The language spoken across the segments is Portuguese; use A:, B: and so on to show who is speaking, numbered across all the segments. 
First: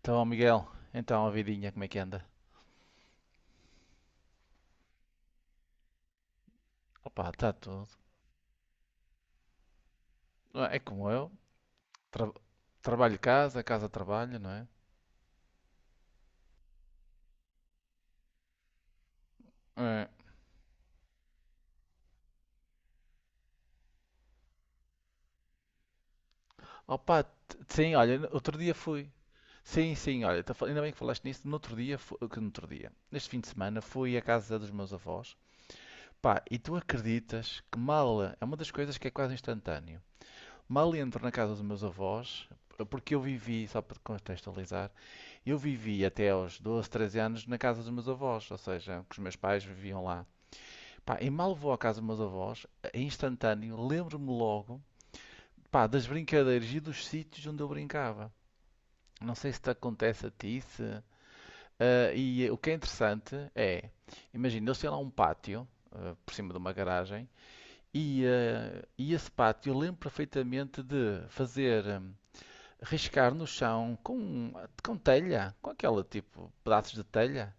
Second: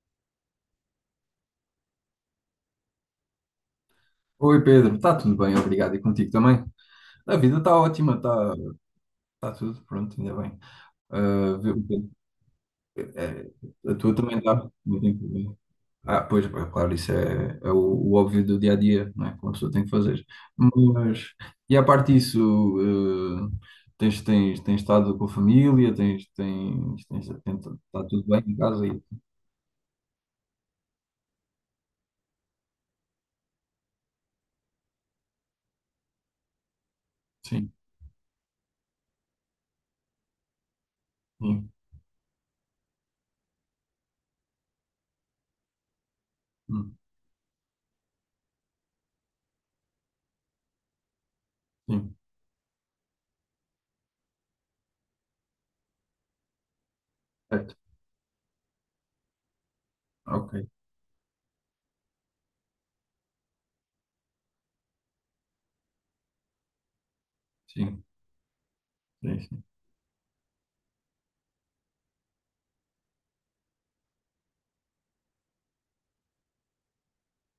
A: Então, Miguel, então a vidinha como é que anda?
B: Oi Pedro, está tudo bem, obrigado. E contigo também?
A: Opa,
B: A
A: está
B: vida está
A: tudo.
B: ótima, está tá tudo pronto, ainda bem.
A: Ah, é como eu,
B: Ah, viu, Pedro,
A: tra- trabalho
B: é,
A: casa, casa
B: a tua também
A: trabalho, não é?
B: está. Ah, pois, pá, claro, isso é o óbvio do dia a dia, não é? Que uma pessoa tem que
A: É.
B: fazer. Mas, e à parte disso, eh, tens estado com a família, tens, tens,
A: Opa,
B: tens,
A: sim,
B: está tudo
A: olha,
B: bem
A: outro
B: em
A: dia
B: casa aí?
A: fui. Sim, sim, olha, ainda bem que falaste nisso. No outro dia, fu- que no outro dia, neste fim de semana, fui à casa dos meus avós. Pá, e tu acreditas
B: Sim,
A: que mal, é uma das coisas que é quase instantâneo. Mal entro na casa dos
B: sim,
A: meus avós, porque eu vivi, só para te contextualizar. Eu vivi até aos 12,
B: hum,
A: 13 anos na casa dos meus avós, ou seja, que os meus pais viviam lá. Pá, e mal vou à casa dos
B: sim,
A: meus avós, em instantâneo, lembro-me logo, pá, das brincadeiras e dos sítios onde eu
B: certo,
A: brincava. Não sei se te acontece a
B: ok,
A: ti, se... Ah, e o que é interessante é, imagina, eles têm lá um pátio, por cima de uma garagem,
B: sim,
A: e esse
B: sim, sim,
A: pátio eu lembro perfeitamente de fazer, riscar no chão com, telha, com aquela tipo, pedaços de telha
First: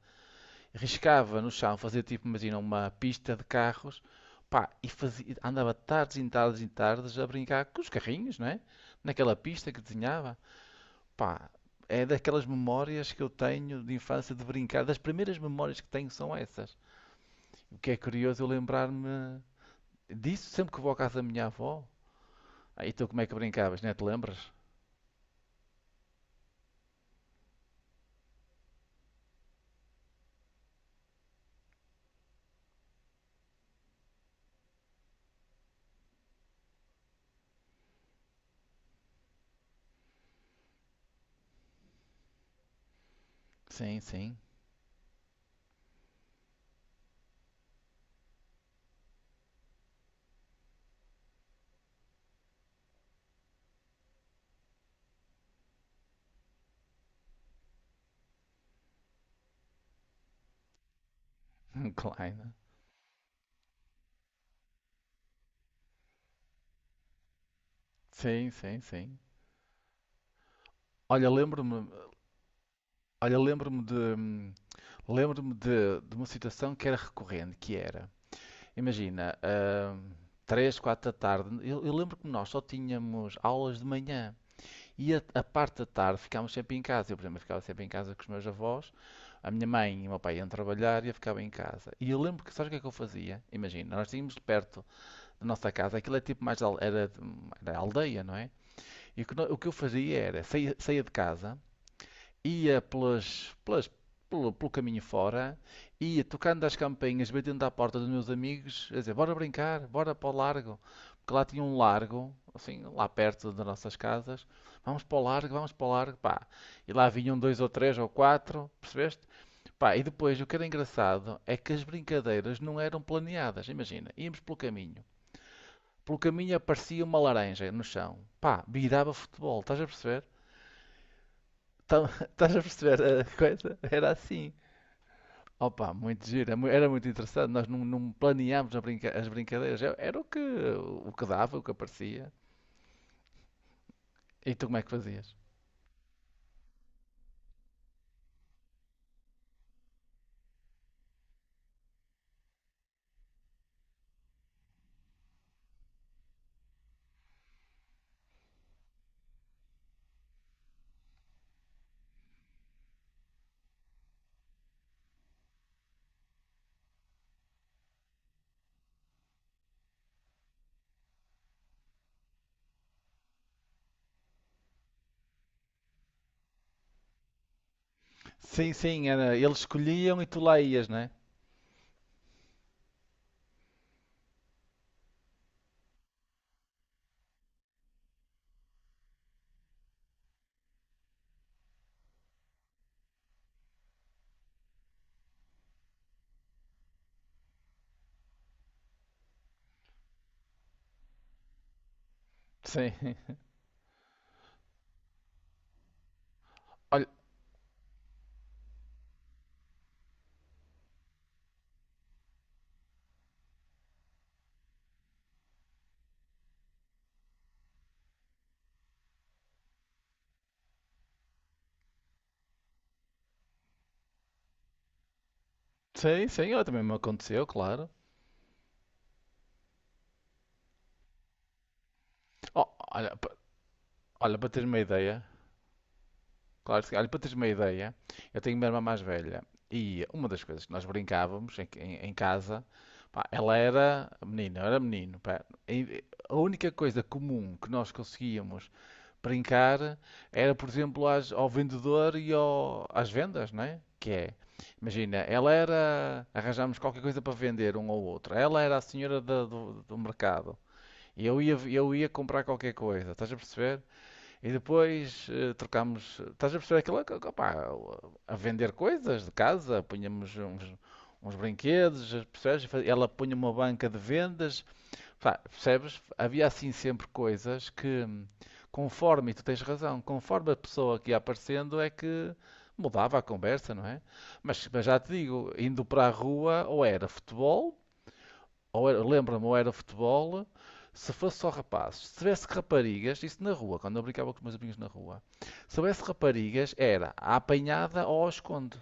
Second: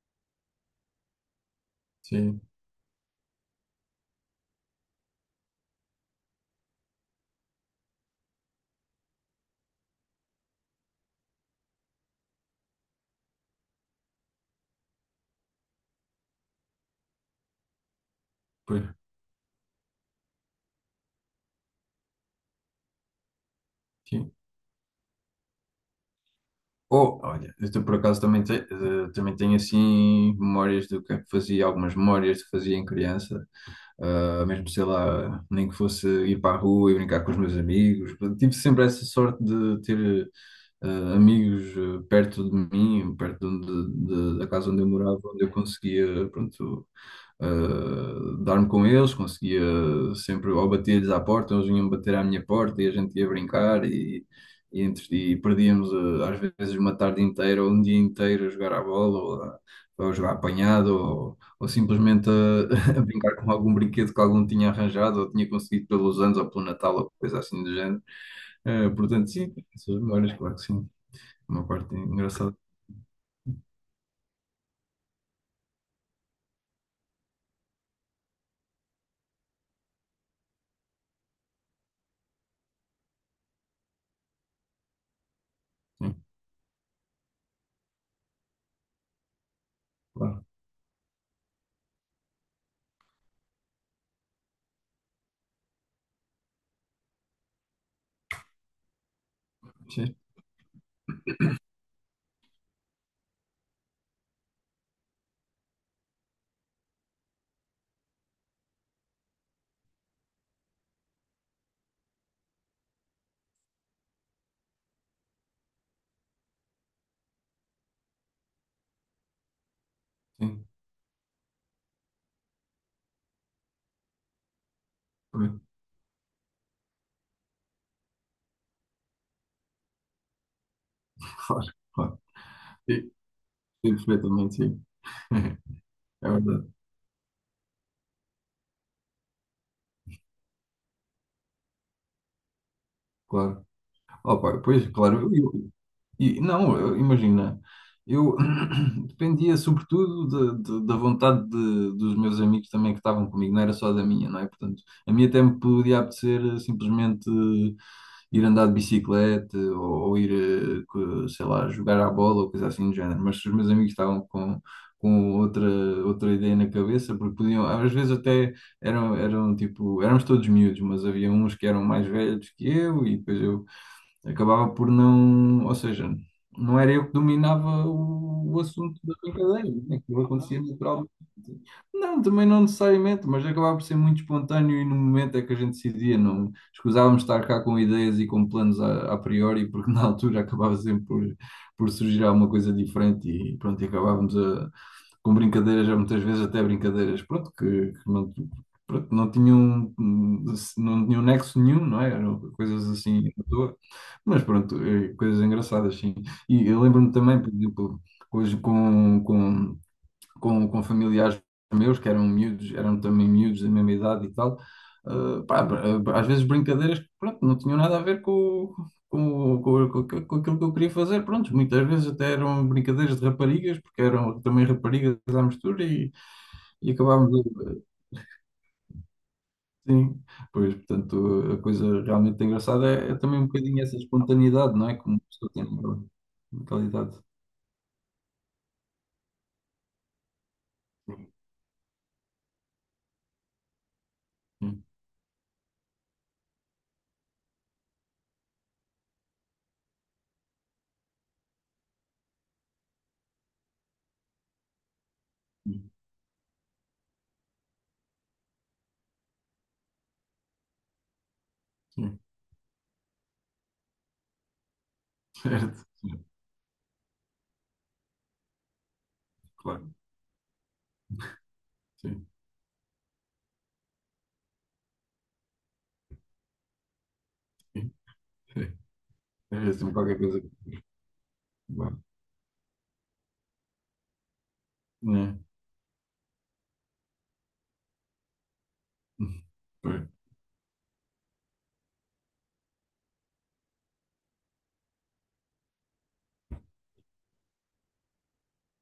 A: riscava no chão, fazia tipo,
B: sim,
A: imagina, uma pista de carros, pá, e fazia, andava tardes e tardes e tardes a brincar com os carrinhos, não é? Naquela pista que desenhava, pá, é daquelas memórias que eu tenho de infância de brincar, das primeiras memórias que tenho são essas. O que é curioso eu
B: pois,
A: lembrar-me disso sempre que vou à casa da minha avó. Aí tu como é que brincavas, não é? Te
B: sim.
A: lembras?
B: Oh, olha, por acaso também, também tenho assim memórias do que é que fazia, algumas memórias que fazia em criança. Ah, mesmo sei lá, nem que fosse ir para a rua e brincar com os meus amigos. Tive sempre essa sorte de ter eh, amigos, perto de mim, perto de,
A: Sim, sim,
B: da casa onde eu morava, onde eu conseguia, pronto, dar-me com eles, conseguia sempre, ou bater-lhes à porta, eles vinham bater à minha porta e a gente ia brincar e, perdíamos, às vezes uma tarde inteira ou um dia inteiro a jogar à bola ou a jogar apanhado ou simplesmente
A: claro.
B: a, a brincar com algum brinquedo que algum tinha arranjado ou tinha conseguido pelos anos ou pelo Natal ou coisa assim do género.
A: Sim, sim, sim.
B: Portanto, sim, essas memórias, claro que sim.
A: Olha,
B: Uma
A: lembro-me,
B: parte engraçada.
A: olha, lembro-me de, lembro-me de, uma situação que era recorrente, que era, imagina, 3, 4 da tarde, eu lembro que nós só tínhamos aulas de manhã e a parte da tarde
B: Sim,
A: ficámos sempre em casa. Eu, por exemplo, ficava sempre em casa com os meus avós, a minha mãe e o meu pai
B: claro.
A: iam trabalhar e eu ficava em casa. E eu lembro que, sabes o que é que eu fazia? Imagina, nós tínhamos perto da nossa casa, aquilo é tipo mais, era, aldeia, não é? E o que, o que eu
B: Sim,
A: fazia era, saía de casa, ia pelo caminho fora, ia tocando as campainhas, batendo à porta dos meus amigos, a dizer, bora brincar, bora para o largo. Porque lá tinha um largo, assim, lá perto das nossas casas. Vamos para o largo, vamos para o largo, pá. E lá vinham dois ou três ou quatro, percebeste? Pá, e depois o que era
B: sim.
A: engraçado é que as brincadeiras não eram planeadas. Imagina, íamos pelo caminho. Pelo caminho aparecia uma laranja no chão. Pá, virava futebol, estás a perceber?
B: Claro, claro.
A: Estás a perceber
B: Sim,
A: a coisa?
B: sim,
A: Era assim.
B: perfeitamente, sim.
A: Opa, muito
B: É
A: giro,
B: verdade,
A: era muito interessante. Nós não planeámos as brincadeiras, era o que dava, o que aparecia.
B: claro. Oh,
A: E
B: pá,
A: tu como é
B: pois,
A: que fazias?
B: claro, não, imagina, eu dependia sobretudo da vontade dos meus amigos também que estavam comigo, não era só da minha, não é? Portanto, a minha até me podia apetecer, simplesmente, ir andar de bicicleta, ou ir, sei lá, jogar à bola ou coisa assim do género, mas se os meus amigos estavam com outra ideia na cabeça, porque podiam, às vezes até eram tipo, éramos todos miúdos, mas havia uns que eram mais velhos que eu e depois eu acabava por não, ou seja, não era eu que dominava o
A: Sim,
B: assunto
A: sim,
B: da
A: era, eles
B: brincadeira, né?
A: escolhiam
B: Aquilo
A: e tu lá
B: acontecia
A: ias, né?
B: naturalmente. Não, também não necessariamente, mas acabava por ser muito espontâneo e no momento é que a gente decidia, não escusávamos estar cá com ideias e com planos a priori, porque na altura acabava sempre por surgir alguma coisa diferente e pronto, e acabávamos a com brincadeiras, já muitas vezes até brincadeiras, pronto, que não, pronto, não tinham, não tinham nexo nenhum, não é? Eram coisas
A: Sim.
B: assim à toa, mas pronto, coisas engraçadas, sim. E eu
A: Olha,
B: lembro-me também, por exemplo, hoje com familiares meus, que eram miúdos, eram também miúdos da mesma idade e tal. Pá, às vezes brincadeiras que pronto, não tinham nada a ver com aquilo que eu queria fazer. Pronto, muitas vezes até eram brincadeiras de raparigas, porque eram também raparigas à mistura e,
A: sim, sim, olha, também
B: e
A: me
B: acabávamos
A: aconteceu,
B: a-
A: claro.
B: sim. Pois, portanto, a coisa realmente
A: Oh,
B: engraçada é,
A: olha,
B: é também um bocadinho essa
A: olha, para teres
B: espontaneidade,
A: uma
B: não é? Como a
A: ideia,
B: pessoa tem naquela
A: claro,
B: naquela
A: que sim. Olha, para
B: idade.
A: teres uma ideia, eu tenho uma irmã mais velha e uma das coisas que nós brincávamos em casa, pá, ela era menina, eu era
B: Sim,
A: menino, pá, e a única coisa comum que nós conseguíamos brincar era, por exemplo, ao vendedor e às vendas, não é? Que é, imagina, ela
B: sim,
A: era, arranjámos qualquer coisa para vender um ao outro, ela era a senhora do, mercado e eu ia
B: sim,
A: comprar qualquer coisa, estás a perceber? E depois
B: certo,
A: trocámos,
B: sim,
A: estás a perceber aquilo, que, pá, a vender coisas de casa,
B: claro,
A: punhamos uns brinquedos,
B: sim,
A: percebes? Ela punha uma banca de vendas. Pá, percebes? Havia assim sempre coisas
B: sim,
A: que,
B: sim.
A: conforme, e tu
B: É
A: tens
B: assim
A: razão,
B: qualquer coisa.
A: conforme a pessoa que ia aparecendo é
B: Bom,
A: que mudava a conversa, não é? Mas já te
B: né?
A: digo, indo para a rua, ou era futebol, ou era, lembra-me, ou era
B: Pois,
A: futebol, se fosse só rapazes. Se tivesse raparigas, isso na rua, quando eu brincava com os meus amigos na rua, se tivesse raparigas, era a apanhada ou ao esconde.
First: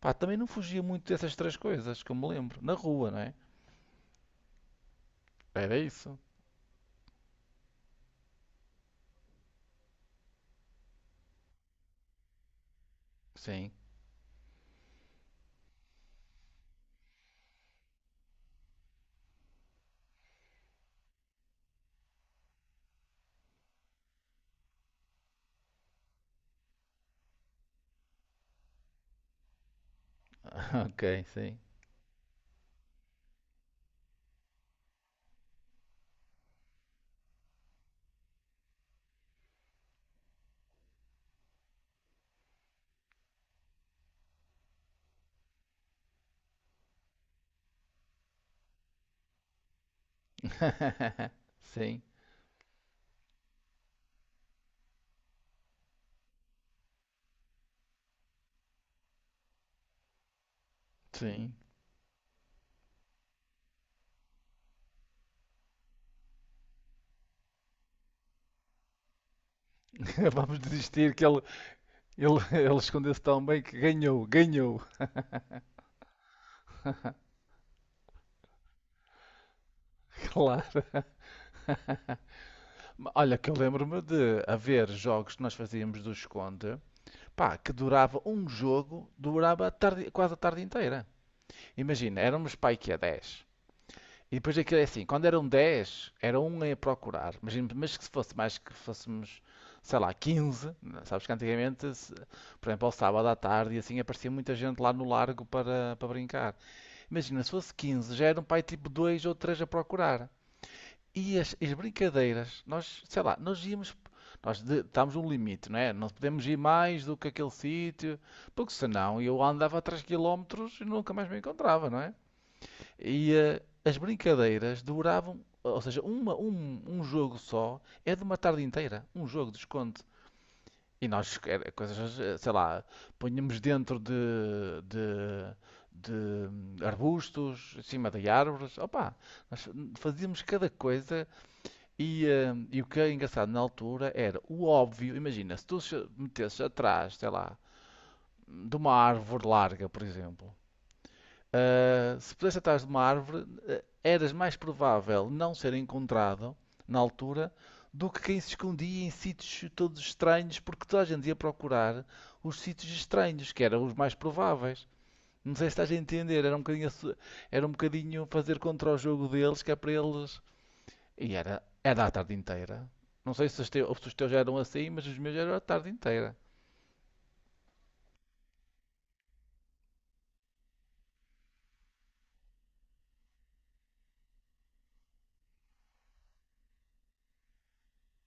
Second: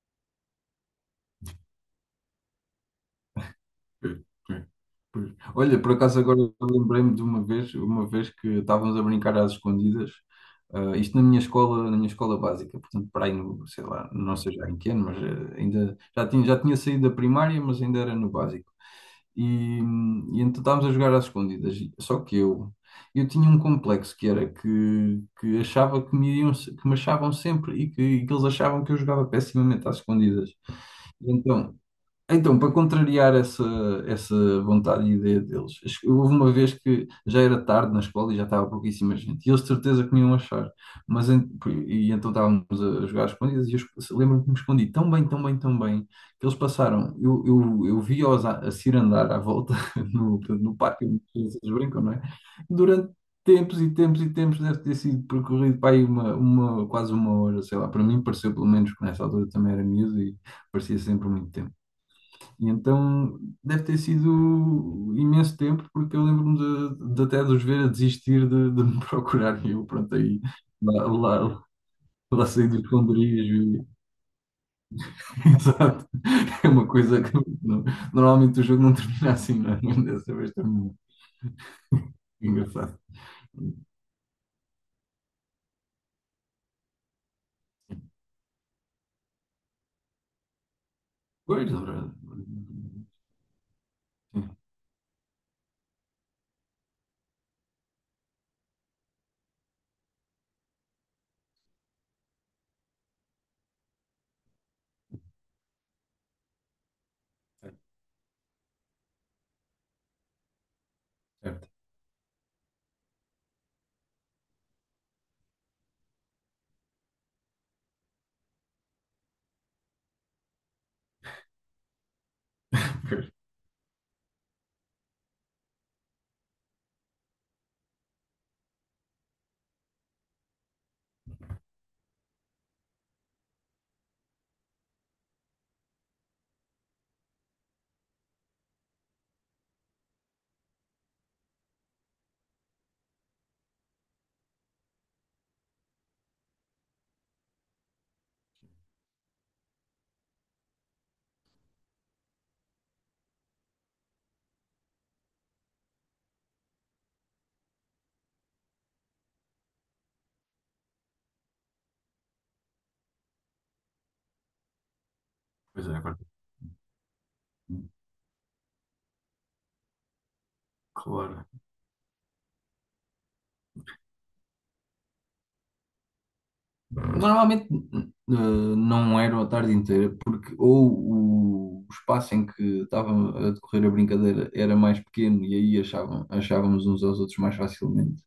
A: Pá, também não fugia muito dessas três coisas, que eu me lembro, na rua, não é?
B: pois, pois, pois.
A: Era
B: Olha, por
A: isso.
B: acaso agora eu lembrei-me de uma vez que estávamos a brincar às escondidas, isto na minha escola básica, portanto, para aí no,
A: Sim,
B: sei lá, não sei já em que ano, mas, ainda já tinha, saído da primária, mas ainda era no básico. E, e então estávamos a jogar às escondidas, só que eu tinha um complexo que era que achava que me, iam, se- que me achavam sempre, e que eles achavam que eu jogava pessimamente às escondidas.
A: ok, sim.
B: Então, para contrariar essa, essa vontade e ideia deles, acho que houve uma vez que já era tarde na escola e já estava pouquíssima gente, e eles de certeza que me iam achar, mas en- e então estávamos a jogar às escondidas, e eu lembro-me que me escondi tão bem, tão bem, tão bem, que eles passaram, eu vi-os a cirandar à volta, no, no parque, onde as crianças
A: Sim,
B: brincam, não é? Durante tempos e tempos e tempos, deve ter sido percorrido para aí quase uma hora, sei lá, para mim pareceu pelo menos, que nessa altura também era miúdo e parecia sempre muito
A: sim.
B: tempo. E então deve ter sido imenso tempo, porque eu lembro-me de até de os ver a desistir de, me procurar. E eu, pronto, aí
A: Vamos
B: lá,
A: desistir que
B: lá,
A: ele,
B: lá saí
A: ele
B: dos
A: escondeu-se tão bem
B: esconderijos.
A: que
B: E-
A: ganhou, ganhou,
B: Exato. É uma coisa que não, normalmente o jogo não termina assim, não é? Mas dessa vez
A: claro.
B: terminou. Engraçado.
A: Olha, que eu lembro-me de haver jogos que nós fazíamos do esconde, pá, que durava um jogo, durava quase a tarde inteira.
B: Pois, Laura.
A: Imagina, éramos pai que é 10. E
B: Sim,
A: depois aquilo é assim, quando eram 10 era um a procurar. Imagina, mas que se fosse mais que fôssemos, sei lá, 15, né? Sabes que antigamente, por exemplo, ao sábado à tarde e assim aparecia muita gente lá no largo para brincar. Imagina, se fosse 15, já eram para aí tipo 2 ou 3 a procurar. E as,
B: certo.
A: as brincadeiras, nós, sei lá, nós íamos, estávamos um limite, não é? Não podemos ir mais do que aquele sítio, porque senão eu andava 3 quilómetros e nunca mais me encontrava, não é?
B: Pois,
A: E as brincadeiras duravam, ou seja, um jogo só é de uma tarde inteira, um jogo de esconde. E nós, era coisas, sei lá, punhamos dentro de- de arbustos, em cima de árvores. Opa, nós fazíamos cada coisa e o que é engraçado na altura era o óbvio. Imagina, se tu se metesses atrás, sei lá, de uma árvore larga, por exemplo. Se pudesse atrás de uma árvore, eras mais provável não ser encontrado na altura do que quem se escondia em sítios todos estranhos, porque toda a gente ia procurar os sítios estranhos, que eram os mais prováveis. Não sei se
B: pois
A: estás a
B: é, agora,
A: entender, era um bocadinho, era um bocadinho fazer contra o jogo deles, que é para eles. E
B: claro.
A: era a tarde inteira. Não sei se se os teus já eram assim, mas os meus já eram a tarde inteira.
B: Normalmente não era a tarde inteira, porque ou o espaço em que estava a decorrer a brincadeira era mais pequeno e aí achavam, achávamos uns aos outros mais facilmente,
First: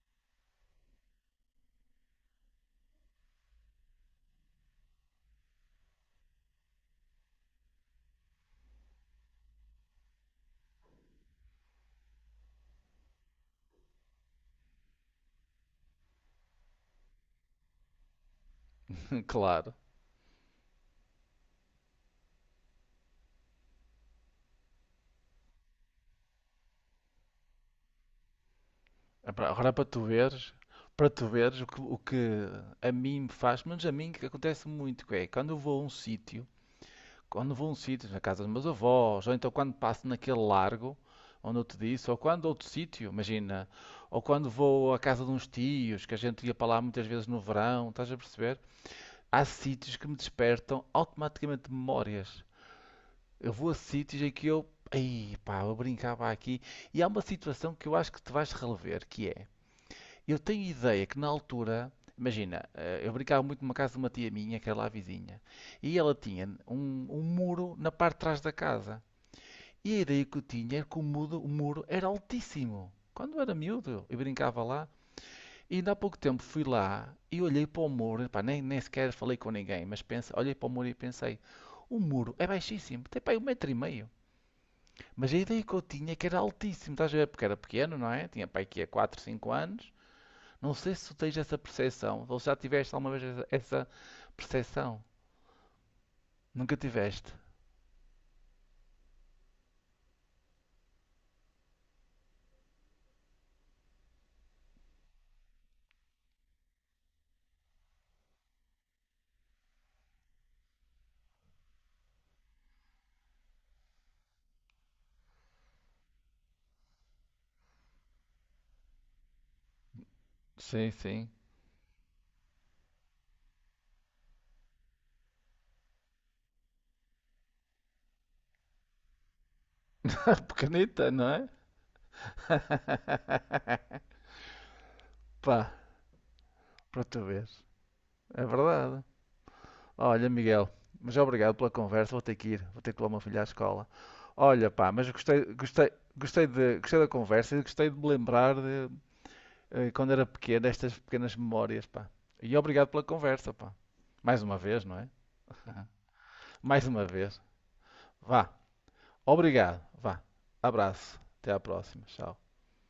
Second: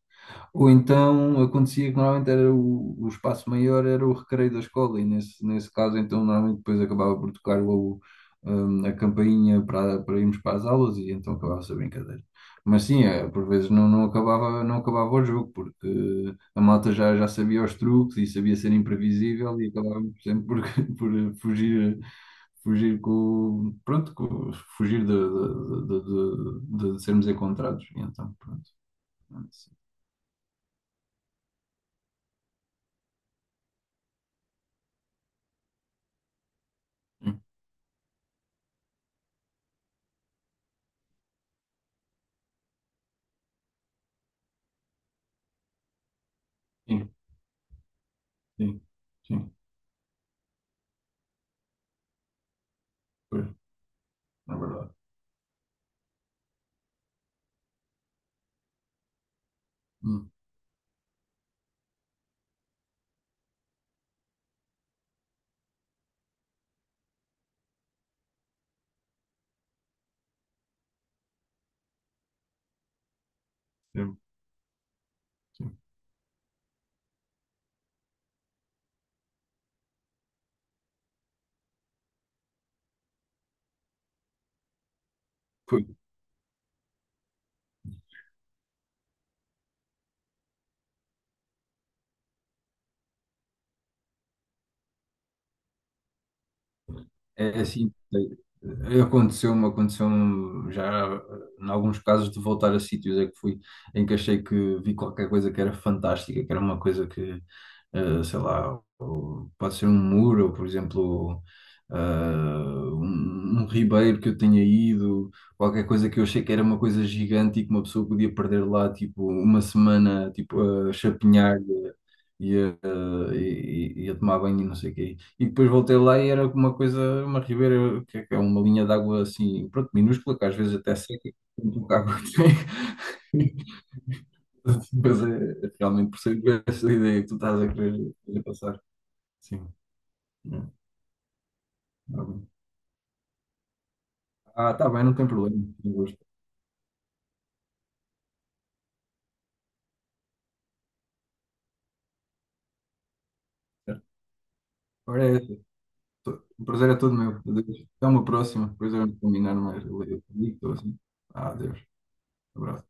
B: ou então acontecia que normalmente era o espaço maior era o recreio da escola, e nesse caso, então, normalmente depois acabava por tocar a campainha para, para irmos para as aulas e então acabava-se a brincadeira. Mas sim, é, por vezes não, não acabava o jogo, porque a malta já sabia os truques e sabia ser imprevisível e
A: Claro.
B: acabávamos sempre por por fugir, fugir de sermos encontrados. E então, pronto.
A: É pá, agora é
B: É
A: para tu veres o que a mim me faz, mas a mim que acontece muito, que é quando eu vou a um sítio, quando vou a um sítio, na casa dos meus avós, ou então quando passo naquele largo, onde eu te disse, ou quando outro sítio, imagina, ou quando vou à casa de uns tios, que a gente ia para lá muitas
B: assim.
A: vezes no verão, estás a perceber?
B: Sim,
A: Há
B: sim,
A: sítios que me despertam automaticamente memórias.
B: pois,
A: Eu vou a sítios em que
B: é
A: eu,
B: verdade.
A: ei pá, eu brincava aqui, e há uma situação que eu acho que te vais relever, que é
B: Hum,
A: eu tenho ideia que na altura, imagina, eu brincava muito numa casa de uma tia minha, que era lá vizinha, e ela tinha um muro na parte de trás da casa. E a ideia que eu tinha era que o muro era altíssimo. Quando eu era miúdo, eu
B: sim,
A: brincava lá,
B: sim.
A: e ainda há pouco tempo fui lá e olhei para o muro, pá, nem sequer falei com ninguém, mas pense, olhei para o muro e pensei, o muro é baixíssimo, tem pá, aí um metro e meio. Mas a ideia que eu
B: Foi,
A: tinha é que era altíssimo, estás a ver? Porque era pequeno, não é? Tinha pá, aqui há 4, 5 anos. Não sei se tu tens essa percepção, ou se já tiveste alguma vez essa percepção. Nunca tiveste?
B: é assim, é, aconteceu-me já, em alguns casos de voltar a sítios é que fui, em que achei que vi qualquer coisa que era fantástica, que era uma coisa que, sei lá, ou pode ser um muro, ou por exemplo, um ribeiro que eu tenha ido, qualquer coisa que eu achei que era uma coisa gigante e que uma pessoa podia perder lá, tipo, uma semana, tipo,
A: Sim,
B: a
A: sim.
B: chapinhar, ia, ia tomar banho e não sei o quê. E depois voltei lá e era uma coisa, uma ribeira, que é uma linha de água assim, pronto, minúscula, que às vezes até
A: Pequenita, não
B: seca,
A: é?
B: com pouca água que tem. Mas
A: Pá,
B: é, realmente percebo essa
A: para
B: ideia
A: tu
B: que tu estás
A: veres.
B: a querer
A: É
B: passar.
A: verdade.
B: Sim.
A: Olha,
B: É,
A: Miguel, mas obrigado pela conversa. Vou
B: tá
A: ter
B: bem.
A: que ir, vou ter que levar o meu filho à escola. Olha,
B: Ah, tá
A: pá,
B: bem,
A: mas
B: não tem
A: gostei,
B: problema. Eu gosto.
A: da conversa e gostei de me lembrar de quando era pequeno, estas pequenas memórias, pá. E obrigado pela conversa, pá.
B: Certo.
A: Mais uma vez, não é?
B: Ora, é, essa. O
A: Mais
B: prazer é
A: uma
B: todo meu.
A: vez.
B: Adeus. Até uma
A: Vá.
B: próxima. Depois vamos combinar
A: Obrigado.
B: mais. Eu
A: Vá.
B: ligo, assim.
A: Abraço.
B: Ah,
A: Até à
B: adeus.
A: próxima. Tchau.
B: Abraço.